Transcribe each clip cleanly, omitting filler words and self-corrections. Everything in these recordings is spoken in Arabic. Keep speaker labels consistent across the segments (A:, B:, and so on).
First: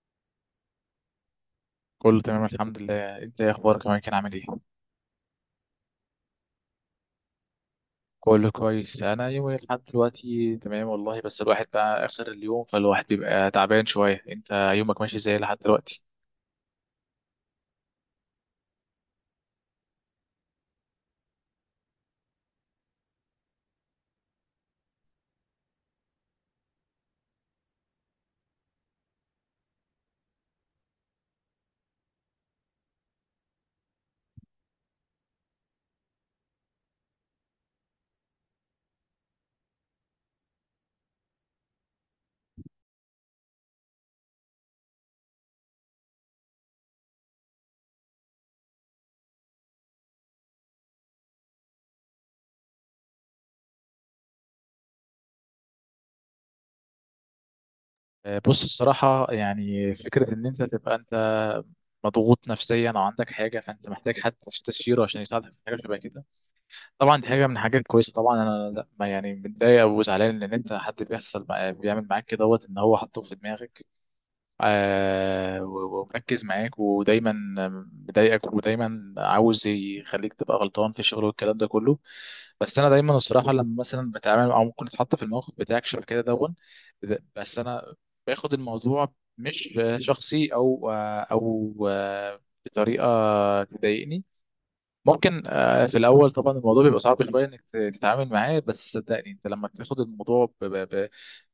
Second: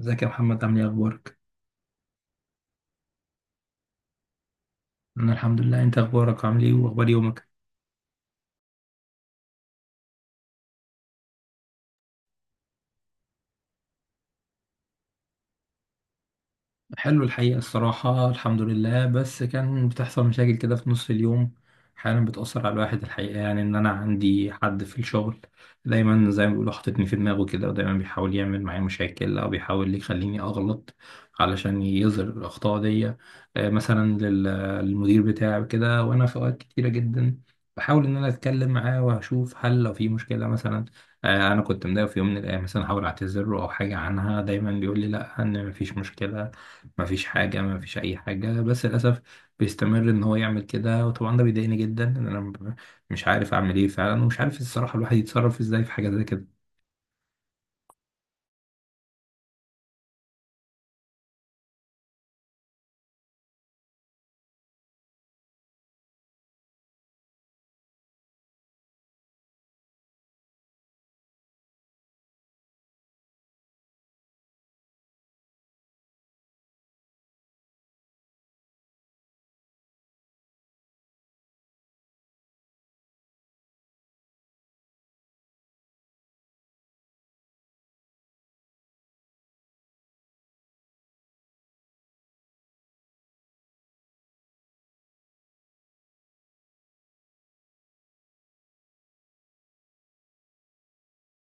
A: ازيك يا محمد؟ عامل ايه؟ اخبارك؟
B: كله تمام، الحمد لله. انت ايه اخبارك يا كان، عامل ايه؟
A: انا الحمد لله. انت اخبارك؟ عامل ايه واخبار يومك؟
B: كله كويس. انا يومي لحد دلوقتي تمام والله، بس الواحد بقى اخر اليوم فالواحد بيبقى تعبان شويه. انت يومك ماشي ازاي لحد دلوقتي؟
A: حلو الحقيقة، الصراحة الحمد لله، بس كان بتحصل مشاكل كده في نص اليوم. أحيانا بتأثر على الواحد، الحقيقة يعني إن أنا عندي حد في الشغل دايما، زي ما بيقولوا، حاططني في دماغه كده، ودايما بيحاول يعمل معايا مشاكل أو بيحاول يخليني أغلط علشان يظهر الأخطاء دي. مثلا للمدير بتاعي كده. وأنا في أوقات كتيرة جدا بحاول إن أنا أتكلم معاه وأشوف هل لو في مشكلة مثلا. أنا كنت مضايق في يوم من الأيام، مثلا أحاول أعتذر له أو حاجة عنها. دايما بيقول لي لأ، إن مفيش مشكلة، مفيش حاجة، مفيش أي حاجة، بس للأسف بيستمر إن هو يعمل كده. وطبعا ده بيضايقني جدا إن أنا مش عارف أعمل إيه فعلا، ومش عارف الصراحة الواحد يتصرف إزاي في حاجة زي كده.
B: آه، بص الصراحه، يعني فكره ان انت تبقى انت مضغوط نفسيا او عندك حاجه فانت محتاج حد تستشيره عشان يساعدك في حاجه شبه كده. طبعا دي حاجه من الحاجات الكويسه. طبعا انا لا، ما يعني متضايق وزعلان ان انت حد بيعمل معاك كده دوت، ان هو حاطه في دماغك، آه، و- ومركز معاك ودايما مضايقك ودايما عاوز يخليك تبقى غلطان في الشغل والكلام ده كله. بس انا دايما الصراحه، لما مثلا بتعامل او ممكن اتحط في الموقف بتاعك شبه كده دون، بس انا باخد الموضوع مش شخصي، او بطريقه تضايقني. ممكن في الاول طبعا الموضوع بيبقى صعب شويه انك ت- تتعامل معاه. بس صدقني، انت لما تاخد الموضوع ب- ب- ب-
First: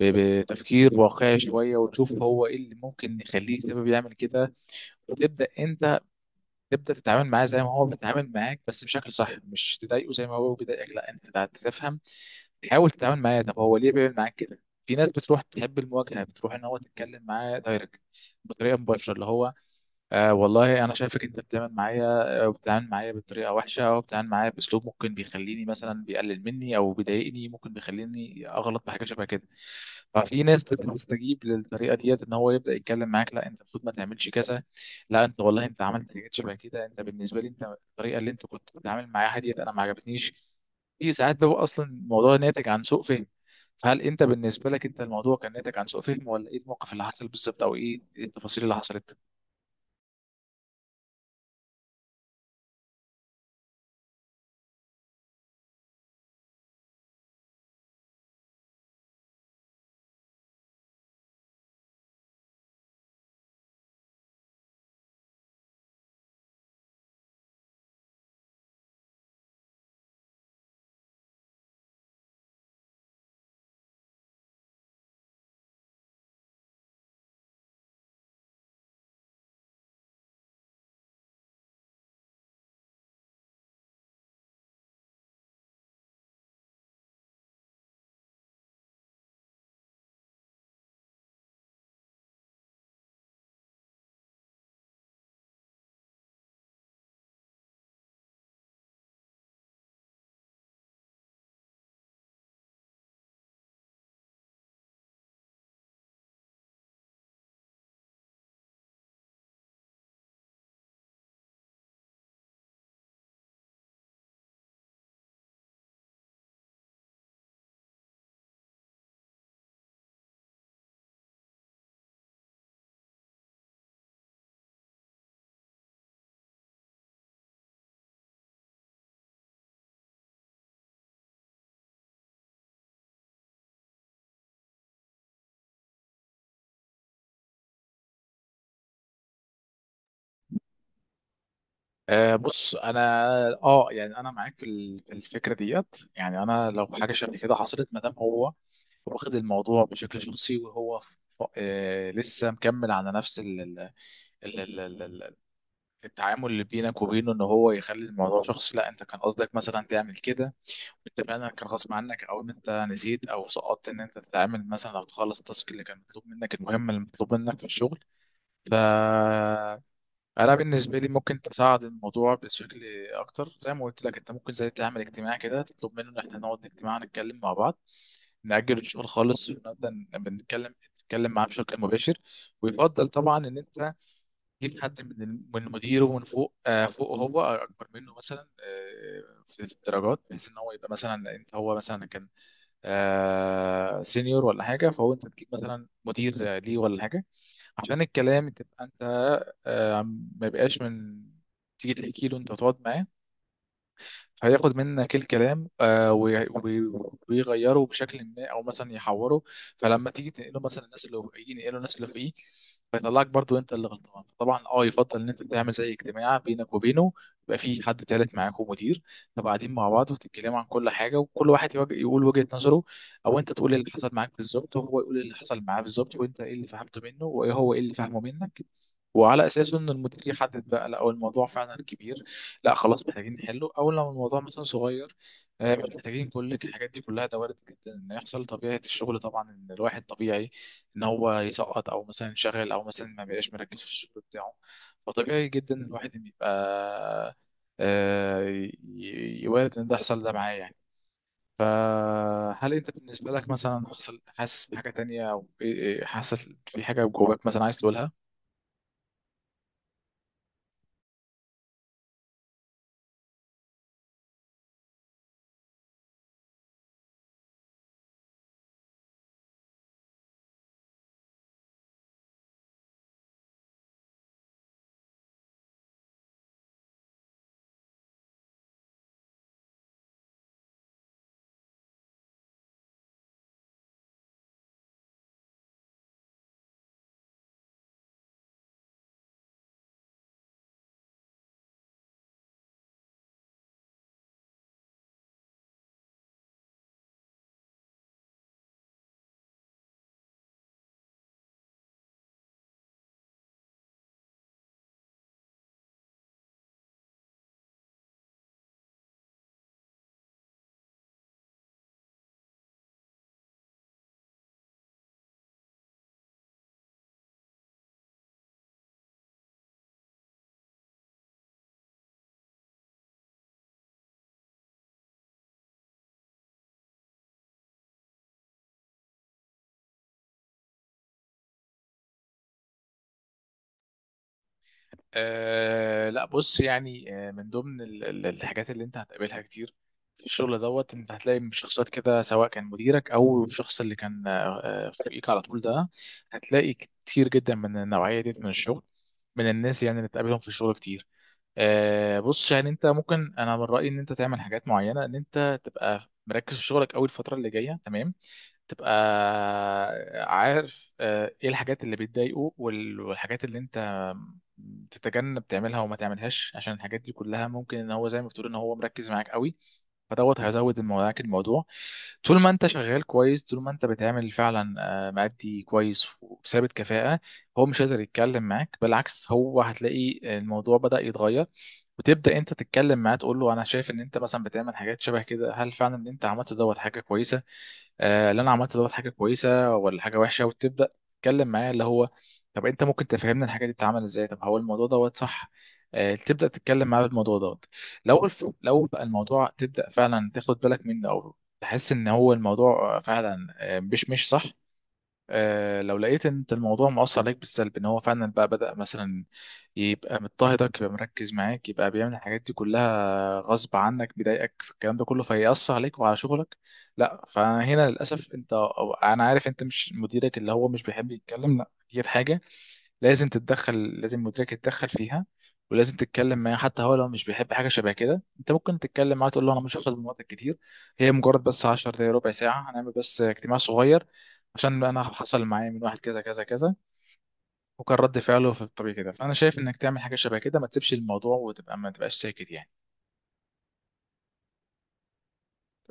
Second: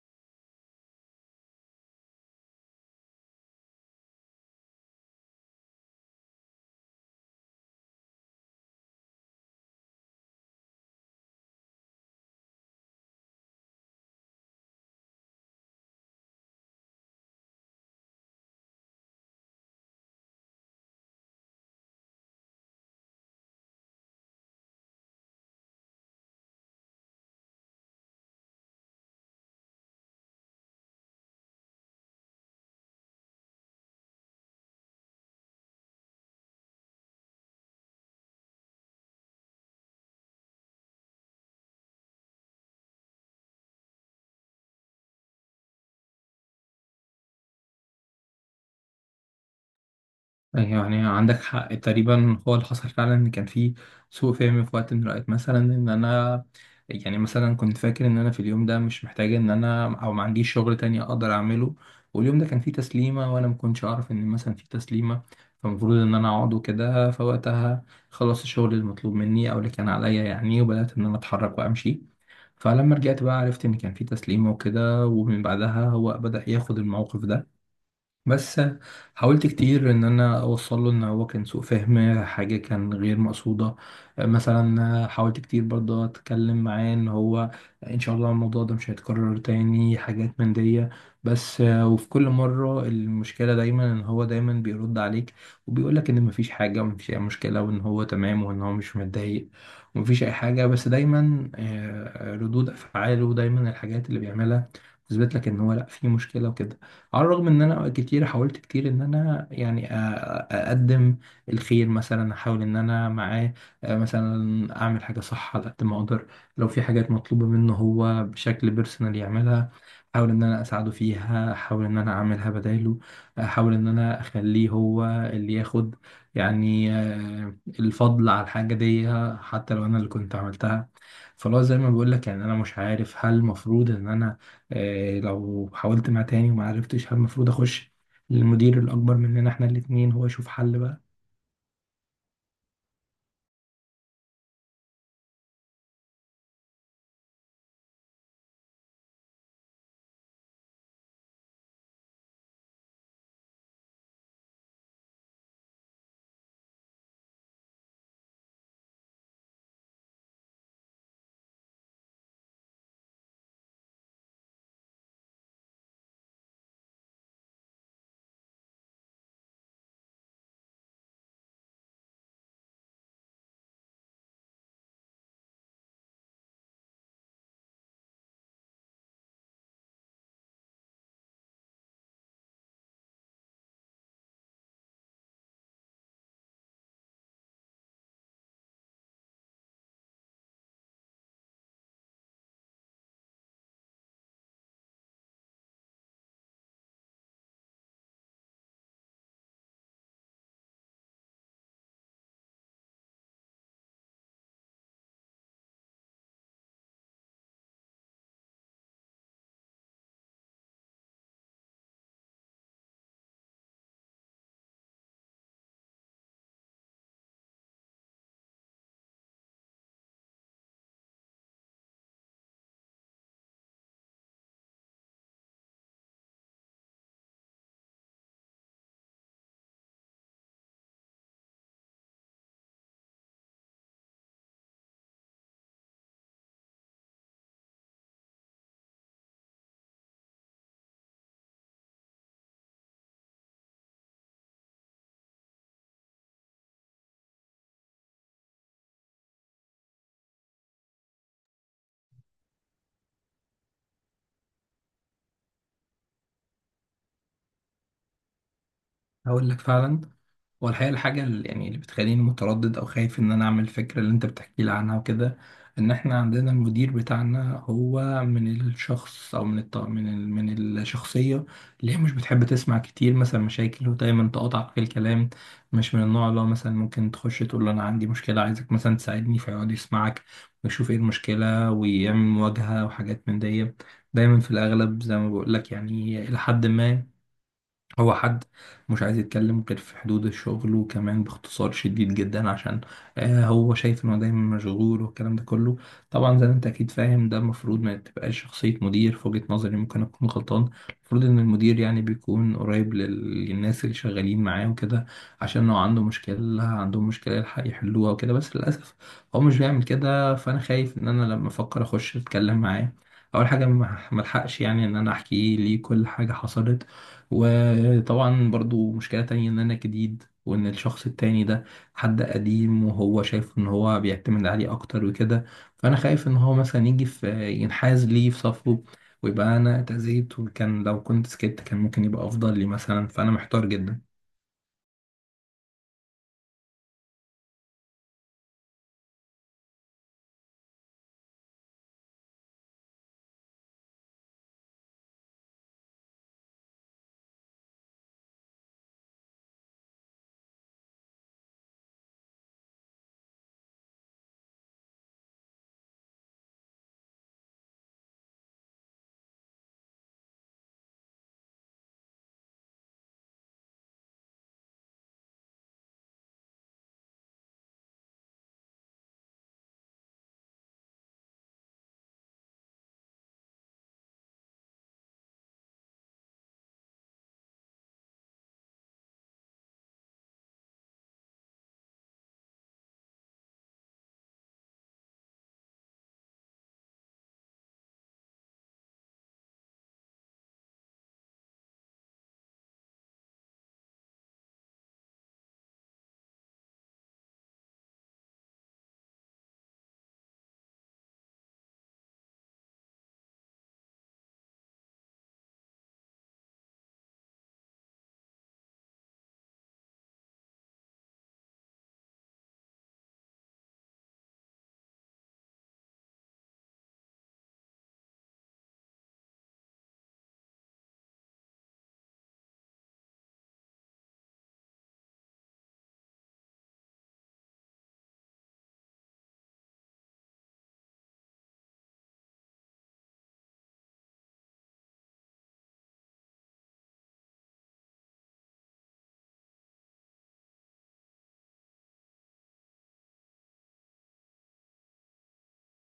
B: ب- بتفكير واقعي شويه وتشوف هو ايه اللي ممكن يخليه سبب يعمل كده، وتبدا انت تتعامل معاه زي ما هو بيتعامل معاك بس بشكل صح، مش تضايقه زي ما هو بيضايقك، لا انت تفهم، تحاول تتعامل معاه. طب هو ليه بيعمل معاك كده؟ في ناس بتروح تحب المواجهه، بتروح ان هو تتكلم معاه دايركت، بطريقه مباشره، اللي هو: آه والله انا شايفك انت بتعمل معايا، بتتعامل معايا بطريقه وحشه او بتتعامل معايا باسلوب ممكن بيخليني مثلا بيقلل مني او بيضايقني، ممكن بيخليني اغلط بحاجه شبه كده. ففي ناس بتستجيب للطريقه ديت، ان هو يبدا يتكلم معاك: لا انت المفروض ما تعملش كذا، لا انت والله انت عملت حاجات شبه كده، انت بالنسبه لي، انت الطريقه اللي انت كنت بتتعامل معاها ديت انا ما عجبتنيش. في ساعات بيبقى اصلا الموضوع ناتج عن سوء فهم. فهل انت بالنسبه لك انت الموضوع كان ناتج عن سوء فهم، ولا ايه الموقف اللي حصل بالظبط او ايه التفاصيل اللي حصلت؟
A: يعني عندك حق تقريبا، هو اللي حصل فعلا ان كان في سوء فهم في وقت من الاوقات. مثلا ان انا يعني مثلا كنت فاكر ان انا في اليوم ده مش محتاج ان انا، او ما عنديش شغل تاني اقدر اعمله. واليوم ده كان فيه تسليمه وانا ما كنتش اعرف ان مثلا في تسليمه، فالمفروض ان انا اقعد وكده. فوقتها خلصت الشغل المطلوب مني او اللي كان عليا يعني، وبدات ان انا اتحرك وامشي. فلما رجعت بقى عرفت ان كان في تسليمه وكده، ومن بعدها هو بدا ياخد الموقف ده. بس حاولت كتير ان انا اوصل له ان هو كان سوء فهم، حاجه كان غير مقصوده. مثلا حاولت كتير برضه اتكلم معاه ان هو ان شاء الله الموضوع ده مش هيتكرر تاني، حاجات من دي. بس وفي كل مره المشكله دايما ان هو دايما بيرد عليك وبيقولك ان مفيش حاجه ومفيش اي مشكله، وان هو تمام وان هو مش متضايق ومفيش اي حاجه. بس دايما ردود افعاله دايما الحاجات اللي بيعملها تثبت لك ان هو لا، في مشكله وكده. على الرغم ان انا كتير حاولت كتير ان انا يعني اقدم الخير مثلا. احاول ان انا معاه مثلا اعمل حاجه صح على قد ما اقدر. لو في حاجات مطلوبه منه هو بشكل بيرسونال يعملها، احاول ان انا اساعده فيها، احاول ان انا اعملها بداله. احاول ان انا اخليه هو اللي ياخد يعني الفضل على الحاجه دي حتى لو انا اللي كنت عملتها. فلو زي ما بقول لك، يعني انا مش عارف هل المفروض ان انا لو حاولت مع تاني وما عرفتش هل المفروض اخش للمدير الاكبر مننا احنا الاتنين، هو يشوف حل بقى.
B: آه، بص انا اه يعني انا معاك في في الفكره ديت، يعني انا لو حاجه شبه كده حصلت، ما دام هو واخد الموضوع بشكل شخصي وهو لسه مكمل على نفس ال ال ال ال ال ال التعامل اللي بينك وبينه، ان هو يخلي الموضوع شخصي، لا انت كان قصدك مثلا تعمل كده، انت فعلا كان غصب عنك او ان انت نسيت او سقطت ان انت تتعامل مثلا او تخلص التاسك اللي كان مطلوب منك، المهمه اللي مطلوب منك في الشغل. ف انا بالنسبه لي ممكن تصعد الموضوع بشكل اكتر. زي ما قلت لك، انت ممكن زي تعمل اجتماع كده، تطلب منه ان احنا نقعد اجتماع نتكلم مع بعض، نأجل الشغل خالص ونقدر بنتكلم نتكلم معاه بشكل مباشر. ويفضل طبعا ان انت تجيب حد من مديره، من فوق، فوق هو اكبر منه مثلا، في الدرجات، بحيث ان هو يبقى مثلا، انت هو مثلا كان سينيور ولا حاجه، فهو انت تجيب مثلا مدير ليه ولا حاجه، عشان الكلام تبقى انت آه، ما يبقاش من تيجي تحكي له انت تقعد معاه فهياخد منك الكلام، آه، وي- وي- ويغيره بشكل ما او مثلا يحوره، فلما تيجي تنقله مثلا الناس اللي فوقيه، ينقله الناس اللي فوقيه، فيطلعك برضو انت اللي غلطان. طبعا يفضل ان انت تعمل زي اجتماع بينك وبينه، يبقى في حد تالت معاكم، مدير، تبقى قاعدين مع بعض وتتكلموا عن كل حاجه، وكل واحد يواجه يقول وجهه نظره، او انت تقول اللي حصل معاك بالظبط وهو يقول اللي حصل معاه بالظبط، وانت ايه اللي فهمته منه وهو ايه اللي فهمه منك، وعلى اساسه ان المدير يحدد بقى، لا هو الموضوع فعلا كبير لا، خلاص محتاجين نحله، او لو الموضوع مثلا صغير مش محتاجين كل الحاجات دي كلها. ده وارد جدا ان يحصل، طبيعه الشغل طبعا، ان الواحد طبيعي ان هو يسقط او مثلا ينشغل او مثلا ما بيبقاش مركز في الشغل بتاعه. فطبيعي جدا إن الواحد إن يبقى، آه، ي- وارد ان ده يحصل ده معاه يعني. فهل انت بالنسبه لك مثلا حصل، حاسس بحاجه تانية، او إيه، حاسس في حاجه جواك مثلا عايز تقولها؟
A: هقول لك فعلا. هو الحقيقة الحاجة اللي يعني اللي بتخليني متردد أو خايف إن أنا أعمل الفكرة اللي أنت بتحكي لي عنها وكده، إن إحنا عندنا المدير بتاعنا هو من الشخص أو من الط... من ال... من الشخصية اللي هي مش بتحب تسمع كتير مثلا مشاكل، ودايما تقاطعك في الكلام. مش من النوع اللي هو مثلا ممكن تخش تقول له أنا عندي مشكلة عايزك مثلا تساعدني فيقعد يسمعك ويشوف إيه المشكلة ويعمل مواجهة وحاجات من دي. دايما في الأغلب زي ما بقول لك، يعني إلى حد ما هو حد مش عايز يتكلم غير في حدود الشغل، وكمان باختصار شديد جدا عشان هو شايف انه دايما مشغول والكلام ده كله. طبعا زي ما انت اكيد فاهم ده المفروض ما تبقاش شخصية مدير، في وجهة نظري، ممكن اكون غلطان. المفروض ان المدير يعني بيكون قريب للناس اللي شغالين معاه وكده، عشان لو عنده مشكلة، عندهم مشكلة، يلحق يحلوها وكده. بس للأسف هو مش بيعمل كده، فانا خايف ان انا لما افكر اخش اتكلم معاه اول حاجه ما الحقش يعني ان انا احكي ليه كل حاجه حصلت. وطبعا برضو مشكلة تانية ان انا جديد، وان الشخص التاني ده حد قديم وهو شايف ان هو بيعتمد عليه اكتر وكده. فانا خايف ان هو مثلا يجي في ينحاز لي في صفه، ويبقى انا اتأذيت، وكان لو كنت سكت كان ممكن يبقى افضل لي مثلا. فانا محتار جدا.
B: أه لا، بص يعني، من ضمن الحاجات اللي انت هتقابلها كتير في الشغل دوت، انت هتلاقي شخصيات كده سواء كان مديرك او الشخص اللي كان فوقيك على طول ده. هتلاقي كتير جدا من النوعية ديت من الشغل، من الناس يعني اللي تقابلهم في الشغل كتير. بص يعني انت ممكن، انا من رأيي ان انت تعمل حاجات معينة، ان انت تبقى مركز في شغلك اول الفترة اللي جاية، تمام. تبقى عارف ايه الحاجات اللي بتضايقه وال- والحاجات اللي انت تتجنب تعملها وما تعملهاش، عشان الحاجات دي كلها ممكن ان هو، زي ما بتقول، ان هو مركز معاك قوي، فدوت هيزود معاك الموضوع. طول ما انت شغال كويس، طول ما انت بتعمل فعلا مأدي كويس وثابت كفاءة، هو مش قادر يتكلم معاك. بالعكس، هو هتلاقي الموضوع بدأ يتغير، وتبدا انت تتكلم معاه تقول له: انا شايف ان انت مثلا بتعمل حاجات شبه كده، هل فعلا اللي انت عملته دوت حاجه كويسه؟ آه، اللي انا عملته دوت حاجه كويسه ولا حاجه وحشه؟ وتبدا تتكلم معاه، اللي هو: طب انت ممكن تفهمنا الحاجه دي بتتعمل ازاي؟ طب هو الموضوع دوت صح؟ آه، تبدا تتكلم معاه بالموضوع دوت. لو بقى الموضوع، تبدا فعلا تاخد بالك منه او تحس ان هو الموضوع فعلا مش صح. لو لقيت ان انت الموضوع مؤثر عليك بالسلب، ان هو فعلا بقى بدأ مثلا يبقى مضطهدك، يبقى مركز معاك، يبقى بيعمل الحاجات دي كلها غصب عنك، بيضايقك في الكلام ده كله فيأثر عليك وعلى شغلك، لا. فهنا للأسف انت، أو انا عارف انت مش، مديرك اللي هو مش بيحب يتكلم، لا دي حاجة لازم تتدخل، لازم مديرك يتدخل فيها. ولازم تتكلم معاه. حتى هو لو مش بيحب حاجه شبه كده، انت ممكن تتكلم معاه تقول له: انا مش هاخد من وقتك كتير، هي مجرد بس 10 دقايق، ربع ساعه، هنعمل بس اجتماع صغير، عشان انا حصل معايا من واحد كذا كذا كذا، وكان رد فعله في الطبيعي كده، فانا شايف انك تعمل حاجه شبه كده، ما تسيبش الموضوع وتبقى، ما تبقاش ساكت يعني.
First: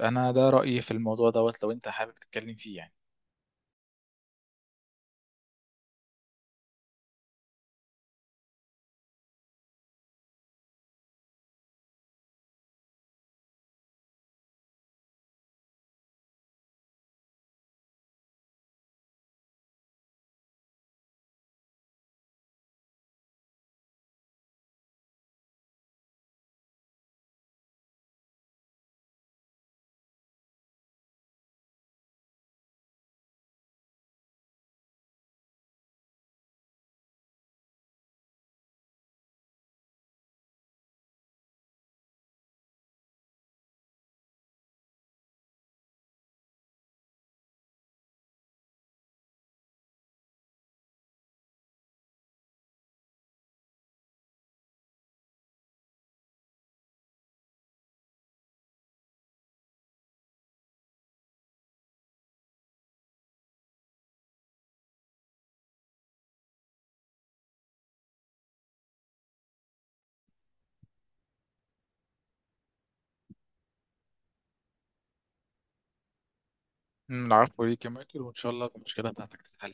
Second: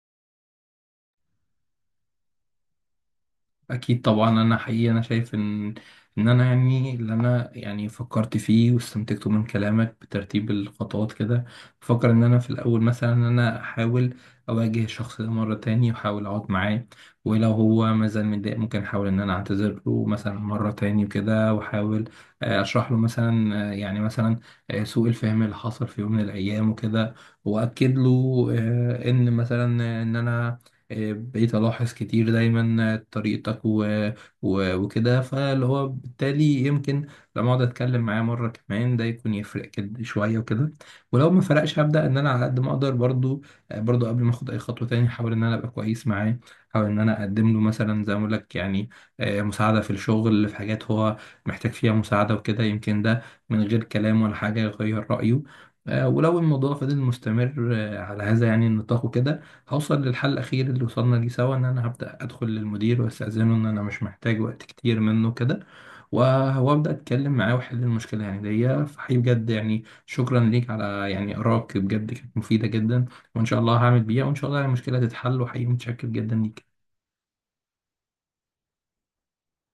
B: انا ده رايي في الموضوع دوت، لو انت حابب تتكلم فيه يعني.
A: اكيد طبعا انا حقيقي انا شايف ان ان انا يعني اللي انا يعني فكرت فيه واستنتجته من كلامك بترتيب الخطوات كده، بفكر ان انا في الاول مثلا ان انا احاول اواجه الشخص ده مره تاني واحاول اقعد معاه. ولو هو مازال متضايق ممكن احاول ان انا اعتذر له مثلا مره تاني كده. واحاول اشرح له مثلا، يعني مثلا سوء الفهم اللي حصل في يوم من الايام وكده. واكد له ان مثلا ان انا بقيت ألاحظ كتير دايما طريقتك وكده، فاللي هو بالتالي يمكن لما أقعد أتكلم معاه مرة كمان ده يكون يفرق كده شوية وكده. ولو ما فرقش هبدأ إن أنا على قد ما أقدر برضو قبل ما أخد أي خطوة تاني أحاول إن أنا أبقى كويس معاه. أحاول إن أنا أقدم له مثلا، زي ما أقول لك، يعني مساعدة في الشغل في حاجات هو محتاج فيها مساعدة وكده. يمكن ده من غير كلام ولا حاجة يغير رأيه. ولو الموضوع فضل مستمر على هذا يعني النطاق وكده، هوصل للحل الأخير اللي وصلنا ليه سوا إن أنا هبدأ أدخل للمدير وأستأذنه إن أنا مش محتاج وقت كتير منه كده، وأبدأ أتكلم معاه وأحل المشكلة يعني دي. فحقيقي بجد يعني شكرا ليك على يعني آرائك، بجد كانت مفيدة جدا. وإن شاء الله هعمل بيها، وإن شاء الله يعني المشكلة تتحل. وحقيقي متشكر جدا ليك.
B: العفو ليك يا مايكل، وان شاء الله المشكله بتاعتك تتحل.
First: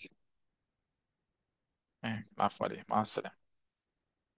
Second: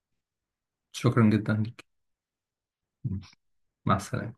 A: شكرا جدا ليك.
B: العفو عليك. مع السلامه.
A: مع السلامة.